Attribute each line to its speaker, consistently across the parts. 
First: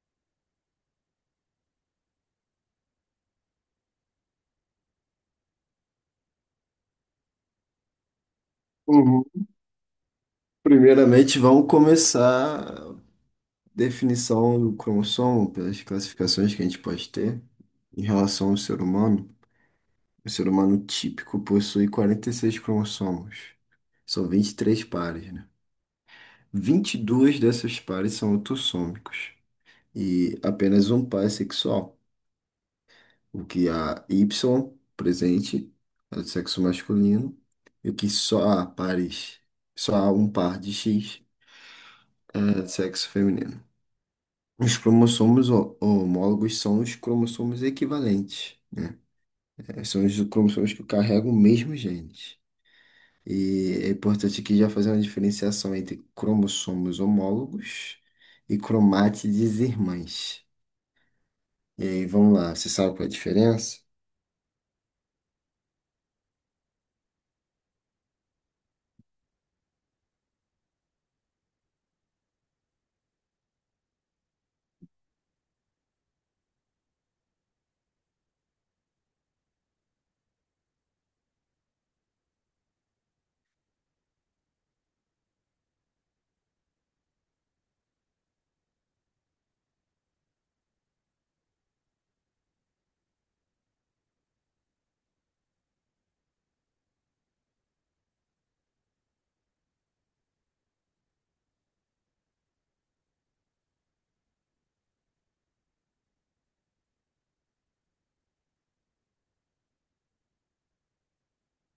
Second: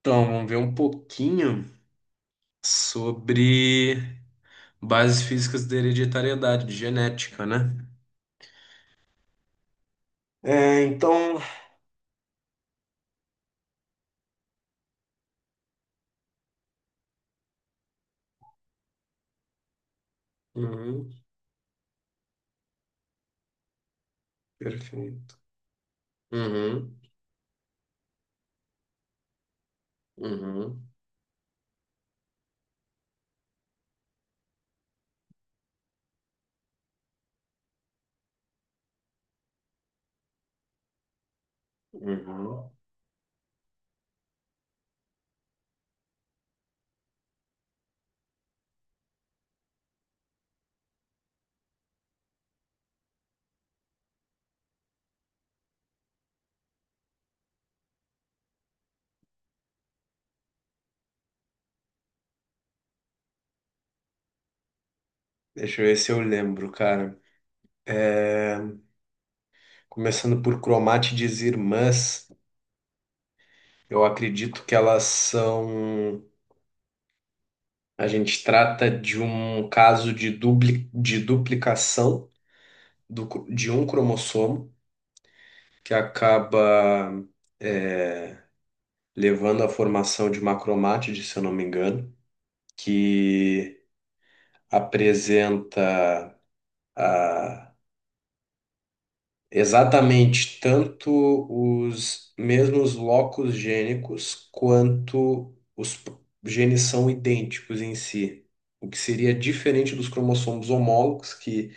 Speaker 1: Então, vamos ver um pouquinho sobre bases físicas da hereditariedade, de genética, né?
Speaker 2: Uhum.
Speaker 1: É, então.
Speaker 2: Primeiramente, vamos começar a definição do cromossomo pelas classificações que a gente pode ter em relação ao ser humano. O ser humano
Speaker 1: Uhum,
Speaker 2: típico possui 46 cromossomos, são 23 pares,
Speaker 1: perfeito.
Speaker 2: né?
Speaker 1: Uhum,
Speaker 2: 22 desses pares são autossômicos e
Speaker 1: uhum,
Speaker 2: apenas um par é sexual, o que há Y presente é do sexo masculino e o que só há pares, só há um par de X é do
Speaker 1: uhum.
Speaker 2: sexo feminino. Os cromossomos homólogos são os cromossomos equivalentes. São os cromossomos que carregam o mesmo gene. E é importante aqui já fazer uma diferenciação entre cromossomos homólogos e cromátides irmãs. E aí, vamos lá, você sabe qual é a diferença?
Speaker 1: Deixa eu ver se eu lembro, cara. É, Começando por cromátides irmãs, eu acredito que elas são. A gente trata de um caso de, duplicação de um cromossomo que acaba é, levando à formação de uma cromátide, se eu não me engano, que apresenta ah, exatamente tanto os mesmos locos gênicos quanto genes são idênticos em si. O que seria diferente dos cromossomos homólogos, que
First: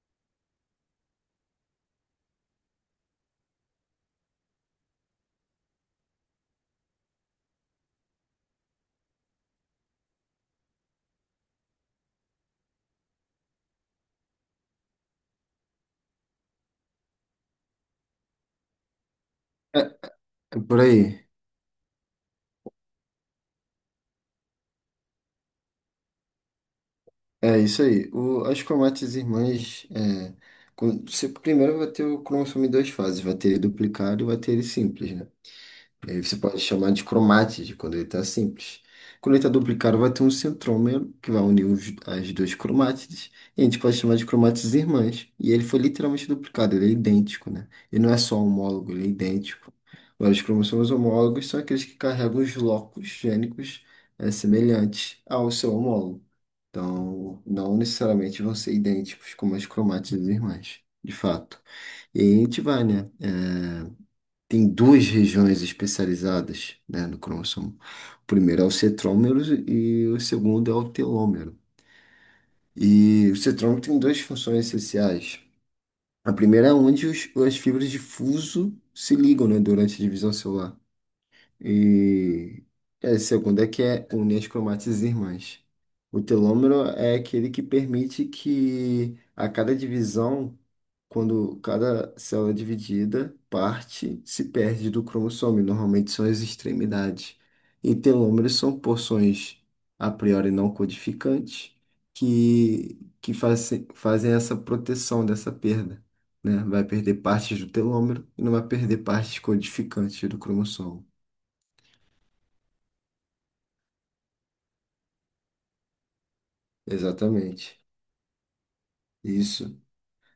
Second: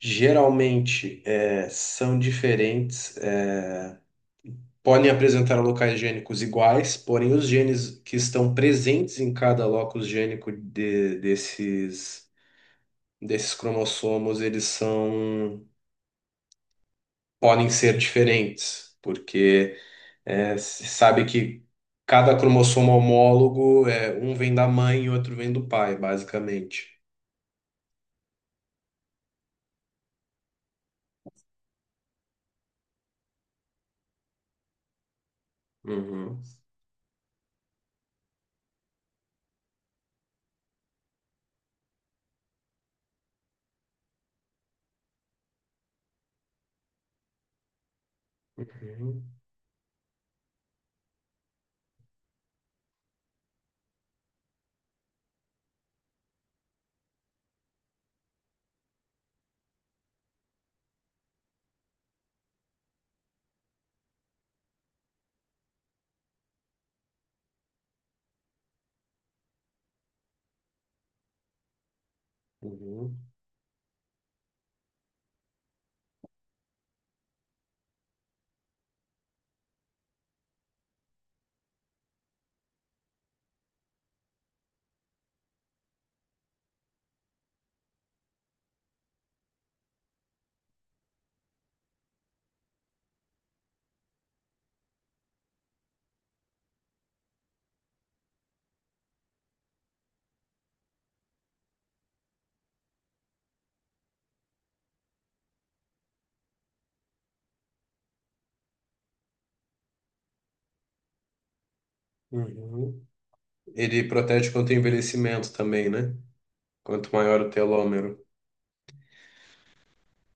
Speaker 1: geralmente são diferentes, podem apresentar locais gênicos iguais, porém os genes que estão presentes em cada locus gênico desses, desses cromossomos, eles são, podem ser diferentes, porque
Speaker 2: É,
Speaker 1: é,
Speaker 2: é por
Speaker 1: se sabe
Speaker 2: aí.
Speaker 1: que cada cromossomo homólogo, é, um vem da mãe e outro vem do pai, basicamente.
Speaker 2: É isso aí. O, as cromátides irmãs, você primeiro vai ter o cromossomo em duas fases, vai ter ele duplicado e vai ter ele simples, né? E aí você
Speaker 1: Uhum,
Speaker 2: pode chamar de cromática quando ele está simples. Quando ele está duplicado, vai ter um centrômero que vai unir as duas cromátides. E a gente pode chamar de cromátides irmãs. E ele foi literalmente duplicado, ele é idêntico, né? Ele não é só homólogo, ele é
Speaker 1: uhum,
Speaker 2: idêntico. Agora, os cromossomos homólogos são aqueles que carregam os locos gênicos semelhantes ao seu homólogo. Então, não necessariamente vão ser idênticos como as cromátides irmãs, de fato. E aí a gente vai, né? É, tem duas regiões especializadas, né, no cromossomo. O primeiro é o centrômero e o segundo é o telômero.
Speaker 1: uhum,
Speaker 2: E o centrômero tem duas funções essenciais. A primeira é onde as fibras de fuso se ligam, né, durante a divisão celular. E a segunda é que é une as cromátides irmãs. O telômero é aquele que permite que a cada divisão, quando cada célula é dividida, parte se perde do cromossomo, e normalmente são as extremidades. E telômeros são porções a priori não codificantes que fazem, fazem essa proteção dessa perda. Né? Vai perder partes do telômero e não vai perder partes codificantes do cromossomo.
Speaker 1: uhum. Ele protege contra o envelhecimento também, né? Quanto maior o
Speaker 2: Exatamente.
Speaker 1: telômero.
Speaker 2: Isso.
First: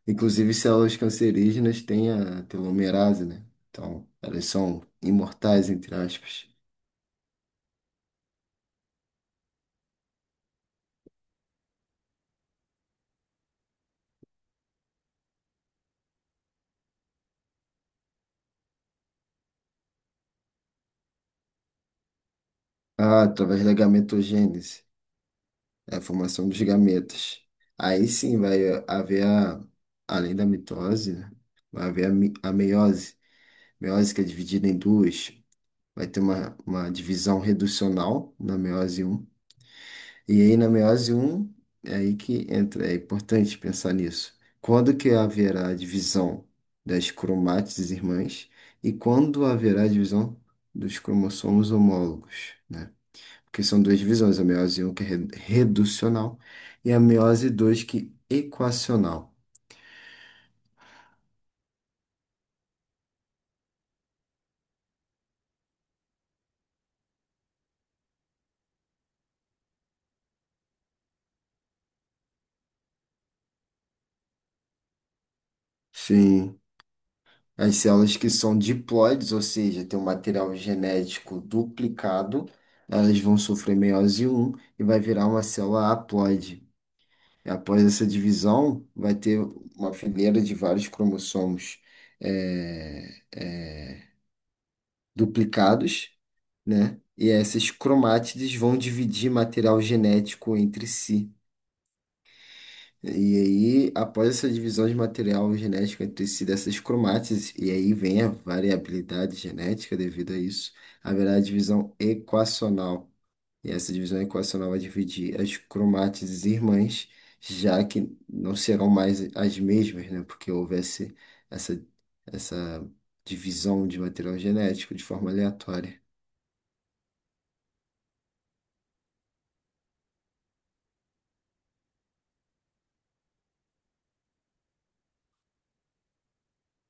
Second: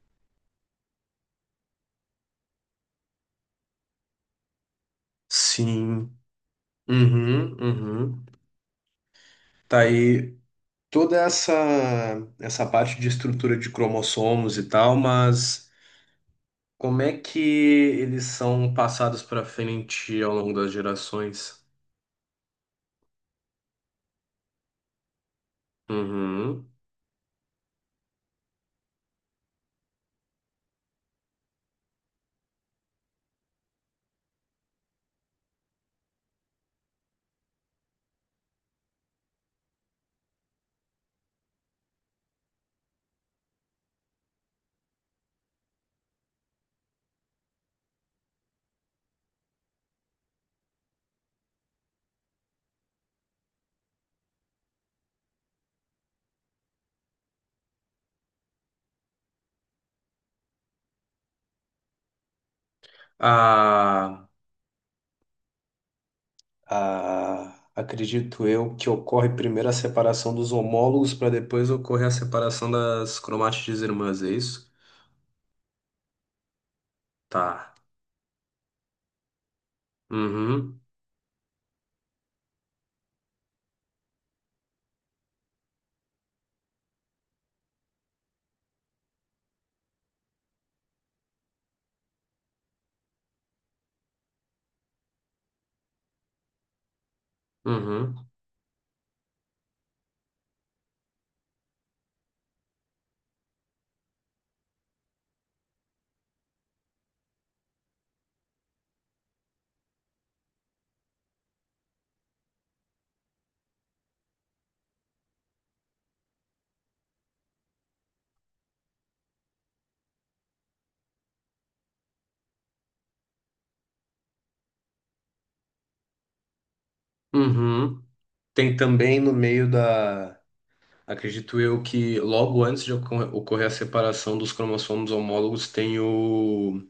Speaker 2: Inclusive, células cancerígenas têm a telomerase, né? Então, elas são imortais, entre
Speaker 1: Sim.
Speaker 2: aspas.
Speaker 1: Uhum, uhum. Tá aí toda essa parte de estrutura de cromossomos e tal, mas como é que eles são passados para frente ao longo das gerações?
Speaker 2: Ah, através da gametogênese, é a formação dos
Speaker 1: Uhum.
Speaker 2: gametas. Aí sim vai haver além da mitose, né? Vai haver a meiose. Meiose que é dividida em duas. Vai ter uma divisão reducional na meiose um. E aí, na meiose um é aí que entra, é importante pensar nisso. Quando que haverá a divisão das cromátides irmãs e quando haverá a divisão dos cromossomos homólogos, né? Porque são duas divisões, a meiose um que é reducional e a meiose 2 que é equacional.
Speaker 1: A, Acredito eu que ocorre primeiro a separação dos homólogos para depois ocorrer a separação das cromátides irmãs, é isso?
Speaker 2: Sim,
Speaker 1: Tá.
Speaker 2: as células que são diploides, ou seja, têm um material
Speaker 1: Uhum.
Speaker 2: genético duplicado, elas vão sofrer meiose um e vai virar uma célula haploide. Após essa divisão, vai ter uma fileira de vários cromossomos é, é, duplicados, né? E essas
Speaker 1: Uhum.
Speaker 2: cromátides vão dividir material genético entre si. E aí, após essa divisão de material genético entre si dessas cromátides, e aí vem a variabilidade genética devido a isso, haverá a divisão equacional. E essa divisão equacional vai dividir as cromátides irmãs, já que não serão mais as mesmas, né? Porque houvesse essa, essa divisão de material genético de forma aleatória.
Speaker 1: Uhum. Tem também no meio da. Acredito eu que logo antes de ocorrer a separação dos cromossomos homólogos tem o,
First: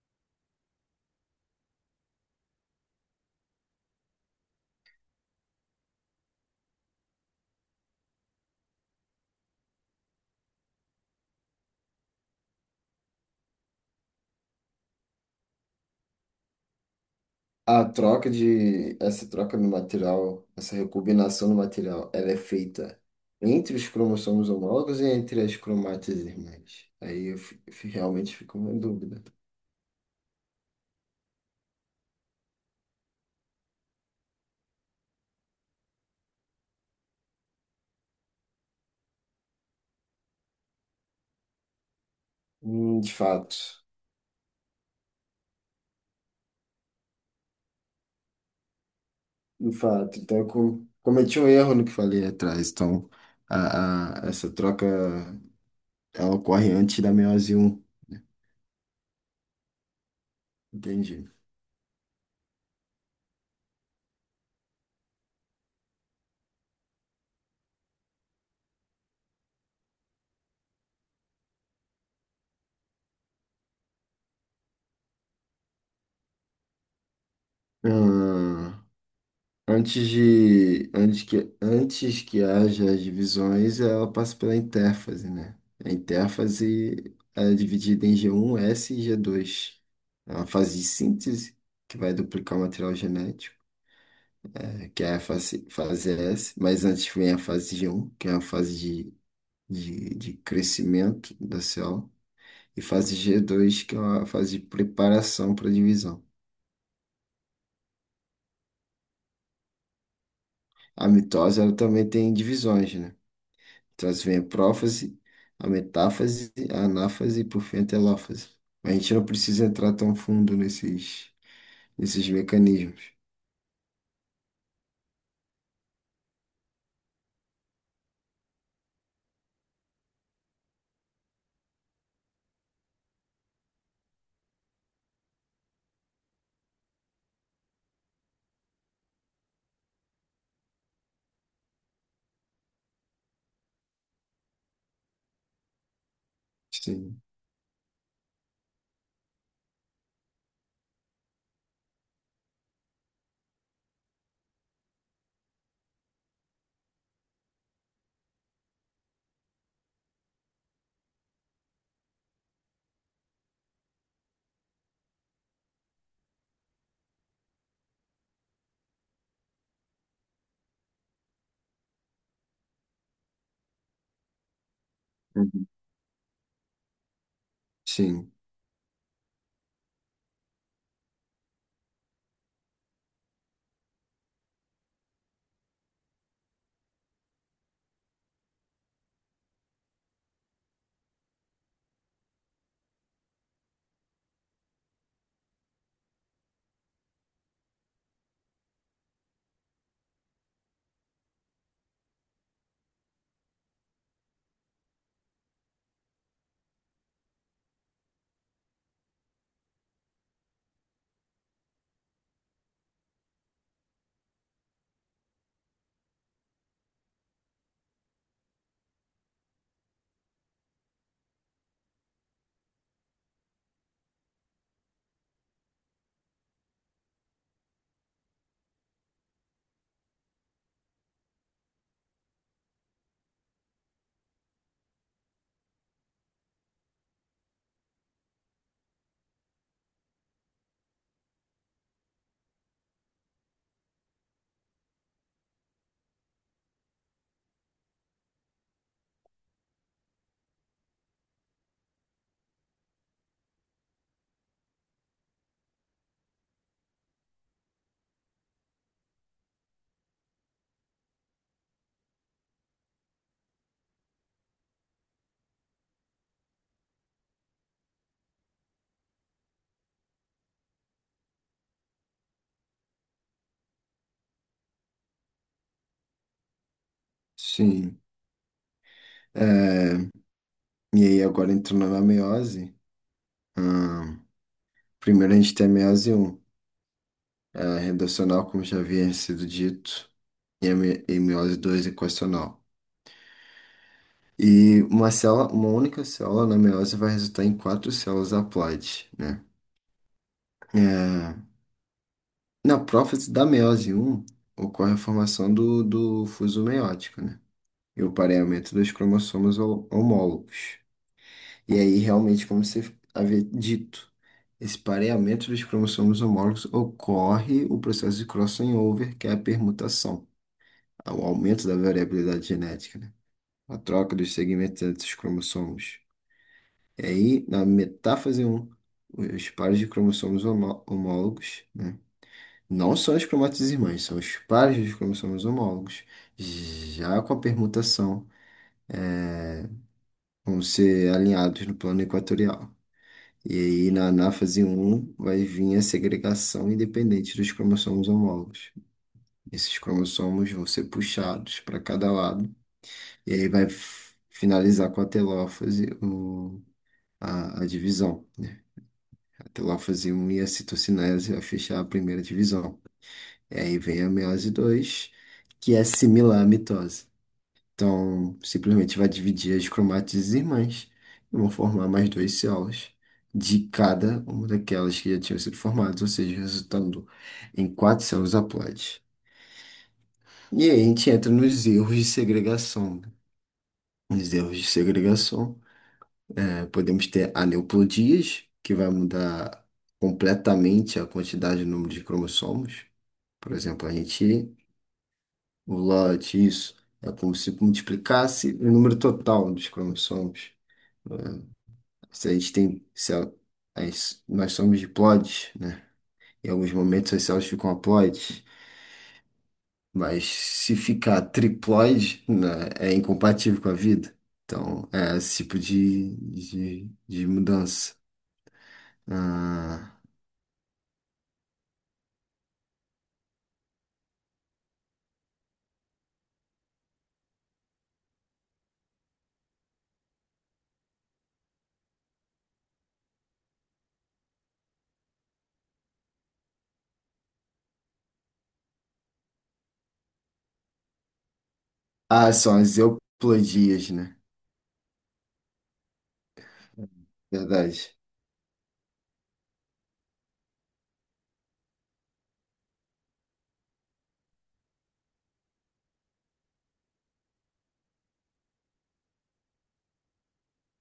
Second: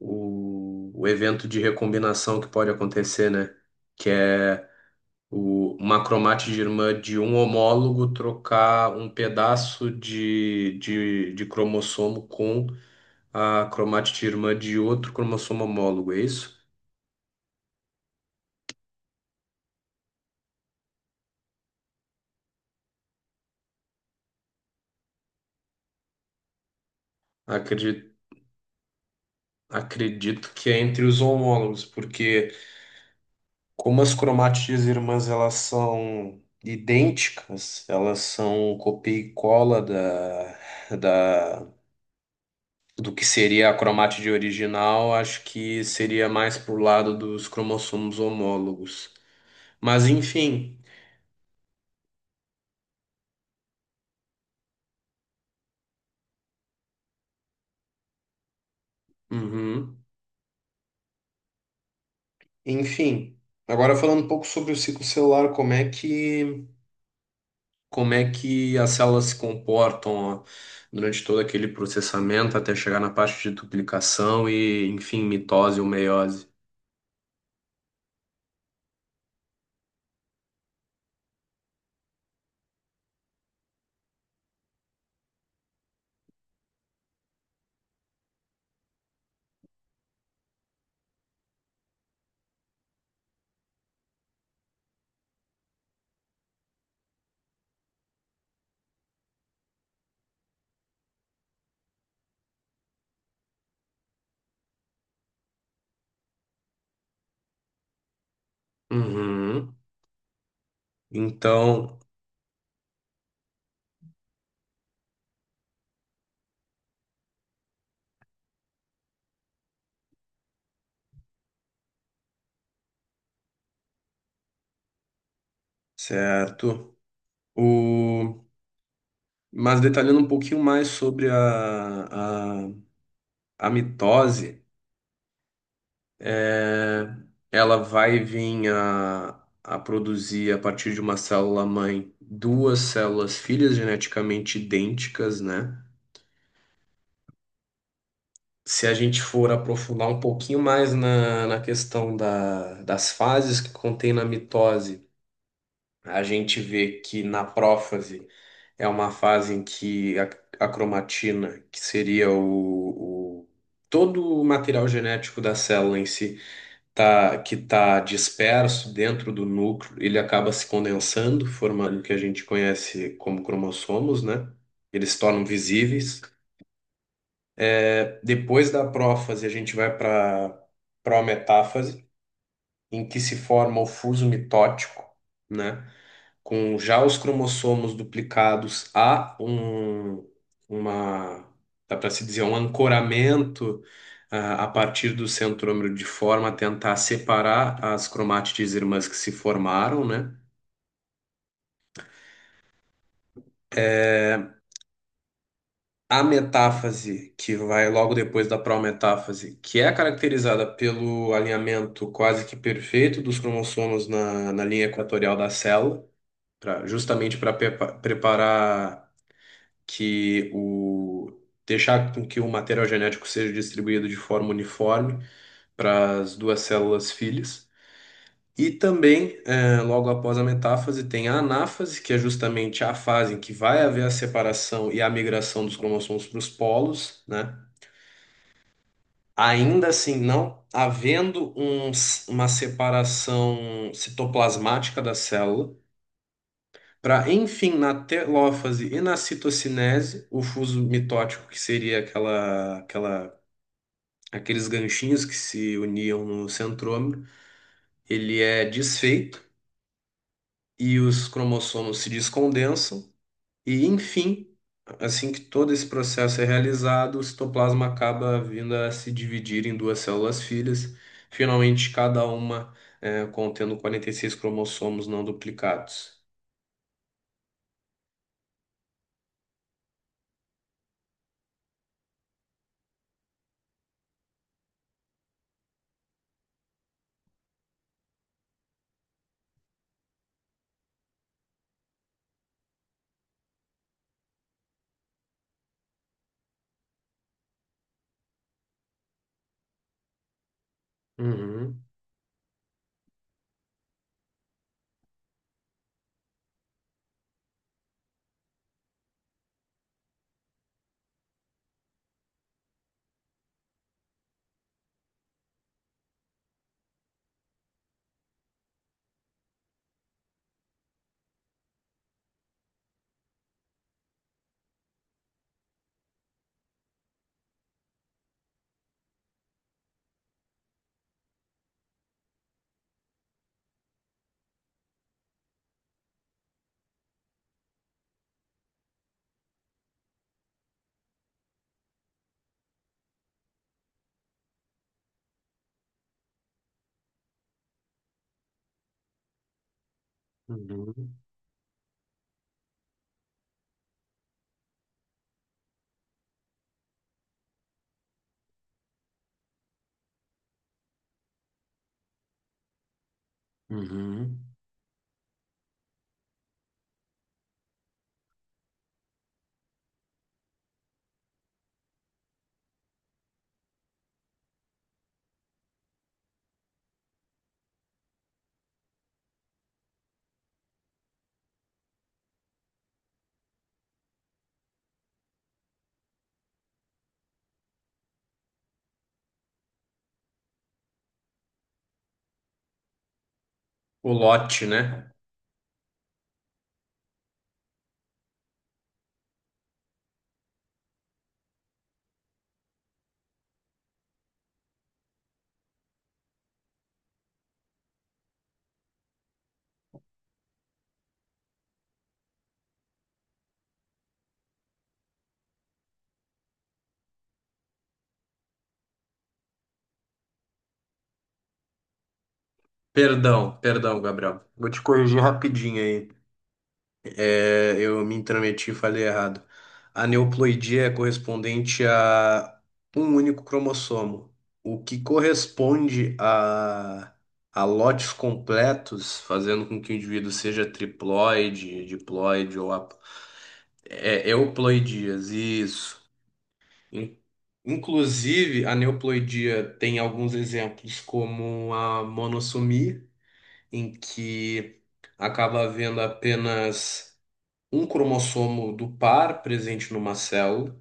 Speaker 1: o, o evento de recombinação que pode acontecer, né? Que é uma cromátide irmã de um homólogo trocar um pedaço de cromossomo com a cromátide irmã de outro cromossomo homólogo, é isso?
Speaker 2: A essa troca no material, essa recombinação do material, ela é feita entre os cromossomos homólogos e entre as cromátides irmãs. Aí eu
Speaker 1: Acredito,
Speaker 2: realmente fico em dúvida.
Speaker 1: Acredito que é entre os homólogos, porque. Como as cromatias irmãs elas são idênticas, elas são copia e cola da,
Speaker 2: De
Speaker 1: do que seria a
Speaker 2: fato.
Speaker 1: cromátide original, acho que seria mais pro lado dos cromossomos homólogos.
Speaker 2: De
Speaker 1: Mas
Speaker 2: fato, então eu
Speaker 1: enfim,
Speaker 2: cometi um erro no que falei atrás. Então, essa troca ela ocorre antes da meiose um.
Speaker 1: uhum,
Speaker 2: Entendi.
Speaker 1: enfim. Agora falando um pouco sobre o ciclo celular, como é que as células se comportam ó, durante todo aquele processamento até chegar na parte de duplicação e, enfim, mitose ou meiose.
Speaker 2: Ah, antes que haja as divisões, ela passa pela intérfase, né? A intérfase é dividida em g um, S e g dois. É uma fase de síntese que vai duplicar o material genético, eh, que é a fase, fase S, mas antes vem a fase G1, que é a fase de crescimento da célula, e fase G2, que é uma fase de preparação para divisão.
Speaker 1: Uhum.
Speaker 2: A mitose, ela
Speaker 1: Então,
Speaker 2: também tem divisões, né? Então, assim, vem a prófase, a metáfase, a anáfase e, por fim, a telófase. A gente não precisa entrar tão fundo nesses mecanismos.
Speaker 1: certo. O... Mas detalhando um pouquinho mais sobre a mitose, é, ela vai vir a produzir, a partir de uma célula-mãe, duas células filhas geneticamente idênticas, né?
Speaker 2: Sim.
Speaker 1: Se a gente for aprofundar um pouquinho mais na questão das fases que contém na mitose, a gente vê que na prófase é uma fase em que a cromatina, que seria todo o material genético da célula em si, tá, que está disperso dentro do núcleo, ele acaba se condensando, formando o que a gente conhece como cromossomos, né? Eles se tornam
Speaker 2: Uhum.
Speaker 1: visíveis.
Speaker 2: Sim,
Speaker 1: Depois da prófase, a gente vai para prometáfase, em que se forma o fuso mitótico, né? Com já os cromossomos duplicados, uma, dá para se dizer, um ancoramento a partir do centrômero de forma a tentar separar as cromátides irmãs que se formaram, né? É, A metáfase, que vai logo depois da prometáfase, que é caracterizada pelo alinhamento quase que perfeito dos cromossomos na linha equatorial da célula, justamente para preparar que o deixar com que o material genético seja distribuído de forma uniforme para as duas células filhas. E também, logo após a metáfase, tem a anáfase, que é justamente a fase em que vai haver a separação e a migração dos cromossomos para os polos, né? Ainda assim, não havendo uma separação citoplasmática da célula, para, enfim, na telófase e na citocinese, o fuso mitótico, que seria aqueles ganchinhos que se uniam no centrômero, ele é desfeito e os cromossomos se descondensam. E, enfim, assim que todo esse processo é realizado, o citoplasma acaba vindo a se dividir em duas células filhas, finalmente cada uma contendo 46 cromossomos não duplicados.
Speaker 2: sim. É, e aí, agora entrando na meiose, ah, primeiro a gente tem a meiose um. É, a redacional, como já havia sido dito. E a meiose 2 equacional. E uma célula, uma única célula na meiose vai resultar em quatro células haploides, né? É,
Speaker 1: Uhum,
Speaker 2: na prófase da meiose um ocorre a formação do fuso meiótico, né? E o pareamento dos cromossomos homólogos. E aí, realmente, como você havia dito, esse pareamento dos cromossomos homólogos ocorre o processo de crossover, que é a permutação, o aumento da variabilidade genética, né? A troca dos segmentos entre os cromossomos. E aí, na metáfase um os pares de cromossomos homólogos, né? Não são as cromátides irmãs, são os pares dos cromossomos homólogos, já com a permutação, vão ser alinhados no plano equatorial. E aí, na anáfase um vai vir a segregação independente dos cromossomos homólogos. Esses cromossomos vão ser
Speaker 1: uhum,
Speaker 2: puxados para cada lado, e aí vai finalizar com a telófase, a divisão. Que lá fazia um iacitocinese ao fechar a primeira divisão. E aí vem a
Speaker 1: uhum.
Speaker 2: meiose 2, que é similar à mitose. Então, simplesmente vai dividir as cromátides irmãs e vão formar mais duas células de cada uma daquelas que já tinham sido formadas, ou seja, resultando em quatro células haploides. E aí a gente entra nos erros de segregação, né? Nos erros de segregação, podemos ter aneuploidias, que vai mudar completamente a quantidade e o número de cromossomos. Por exemplo,
Speaker 1: O lote, né?
Speaker 2: o lote, isso, é como se multiplicasse o número total dos cromossomos. Se a gente tem, se a- as- nós somos diploides, né? Em alguns momentos as células ficam haploides, mas se ficar triploide, né, é incompatível com a vida. Então, é esse tipo de mudança. Ah,
Speaker 1: Perdão, Gabriel. Vou te corrigir rapidinho aí. É, eu me intrometi e falei errado. A neoploidia é correspondente a um único cromossomo. O que corresponde a lotes completos, fazendo com que o indivíduo seja triploide,
Speaker 2: ah, são
Speaker 1: diploide ou
Speaker 2: as euploidias, né?
Speaker 1: é, euploidias, isso. In-
Speaker 2: Verdade.
Speaker 1: Inclusive, a neoploidia tem alguns exemplos, como a monossomia em que acaba havendo apenas um cromossomo do par presente numa célula,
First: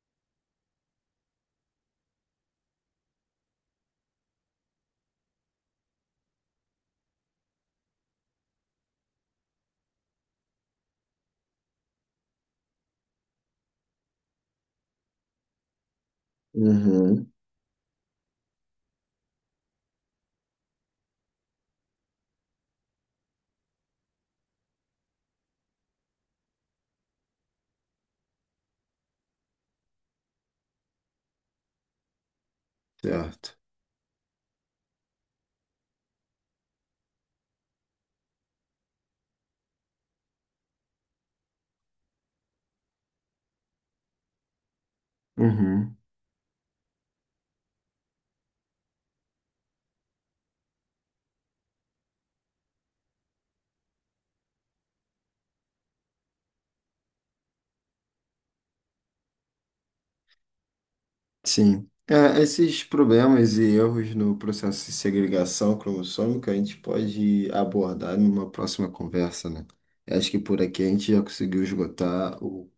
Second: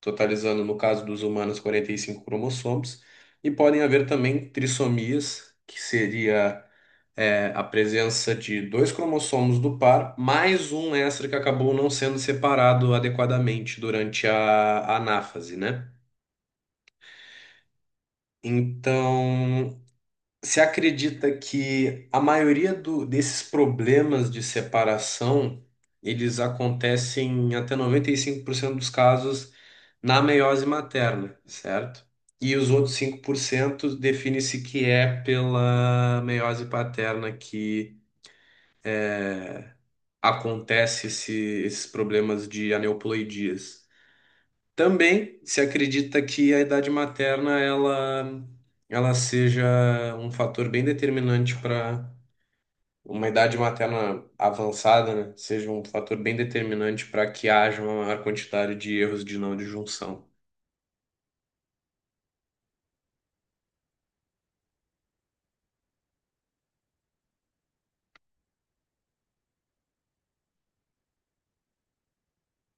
Speaker 1: totalizando, no caso dos humanos, 45 cromossomos, e podem haver também trissomias, que seria a presença de dois cromossomos do par, mais um extra que acabou não sendo separado adequadamente durante a anáfase, né?
Speaker 2: Uhum.
Speaker 1: Então, você acredita que a maioria desses problemas de separação, eles acontecem em até 95% dos casos na meiose materna, certo? E os outros cinco por
Speaker 2: Certo.
Speaker 1: cento define-se que é pela meiose paterna que acontece esses problemas de aneuploidias. Também se
Speaker 2: Uhum.
Speaker 1: acredita que a idade materna ela seja um fator bem determinante para uma idade materna avançada, né, seja um fator bem determinante para que haja uma maior quantidade de erros de não disjunção.
Speaker 2: Sim. É, esses problemas e erros no processo de segregação cromossômica a gente pode abordar numa próxima conversa, né? Eu acho que por aqui a gente já conseguiu esgotar o,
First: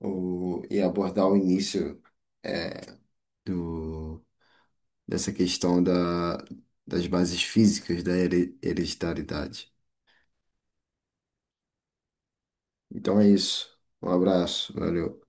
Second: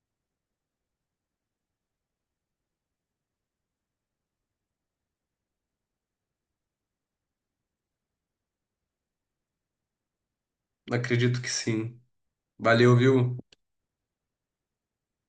Speaker 2: o, e abordar o início é, do, dessa questão das bases físicas da hereditariedade.
Speaker 1: Acredito que sim. Valeu,
Speaker 2: Então é
Speaker 1: viu?
Speaker 2: isso. Um abraço, valeu.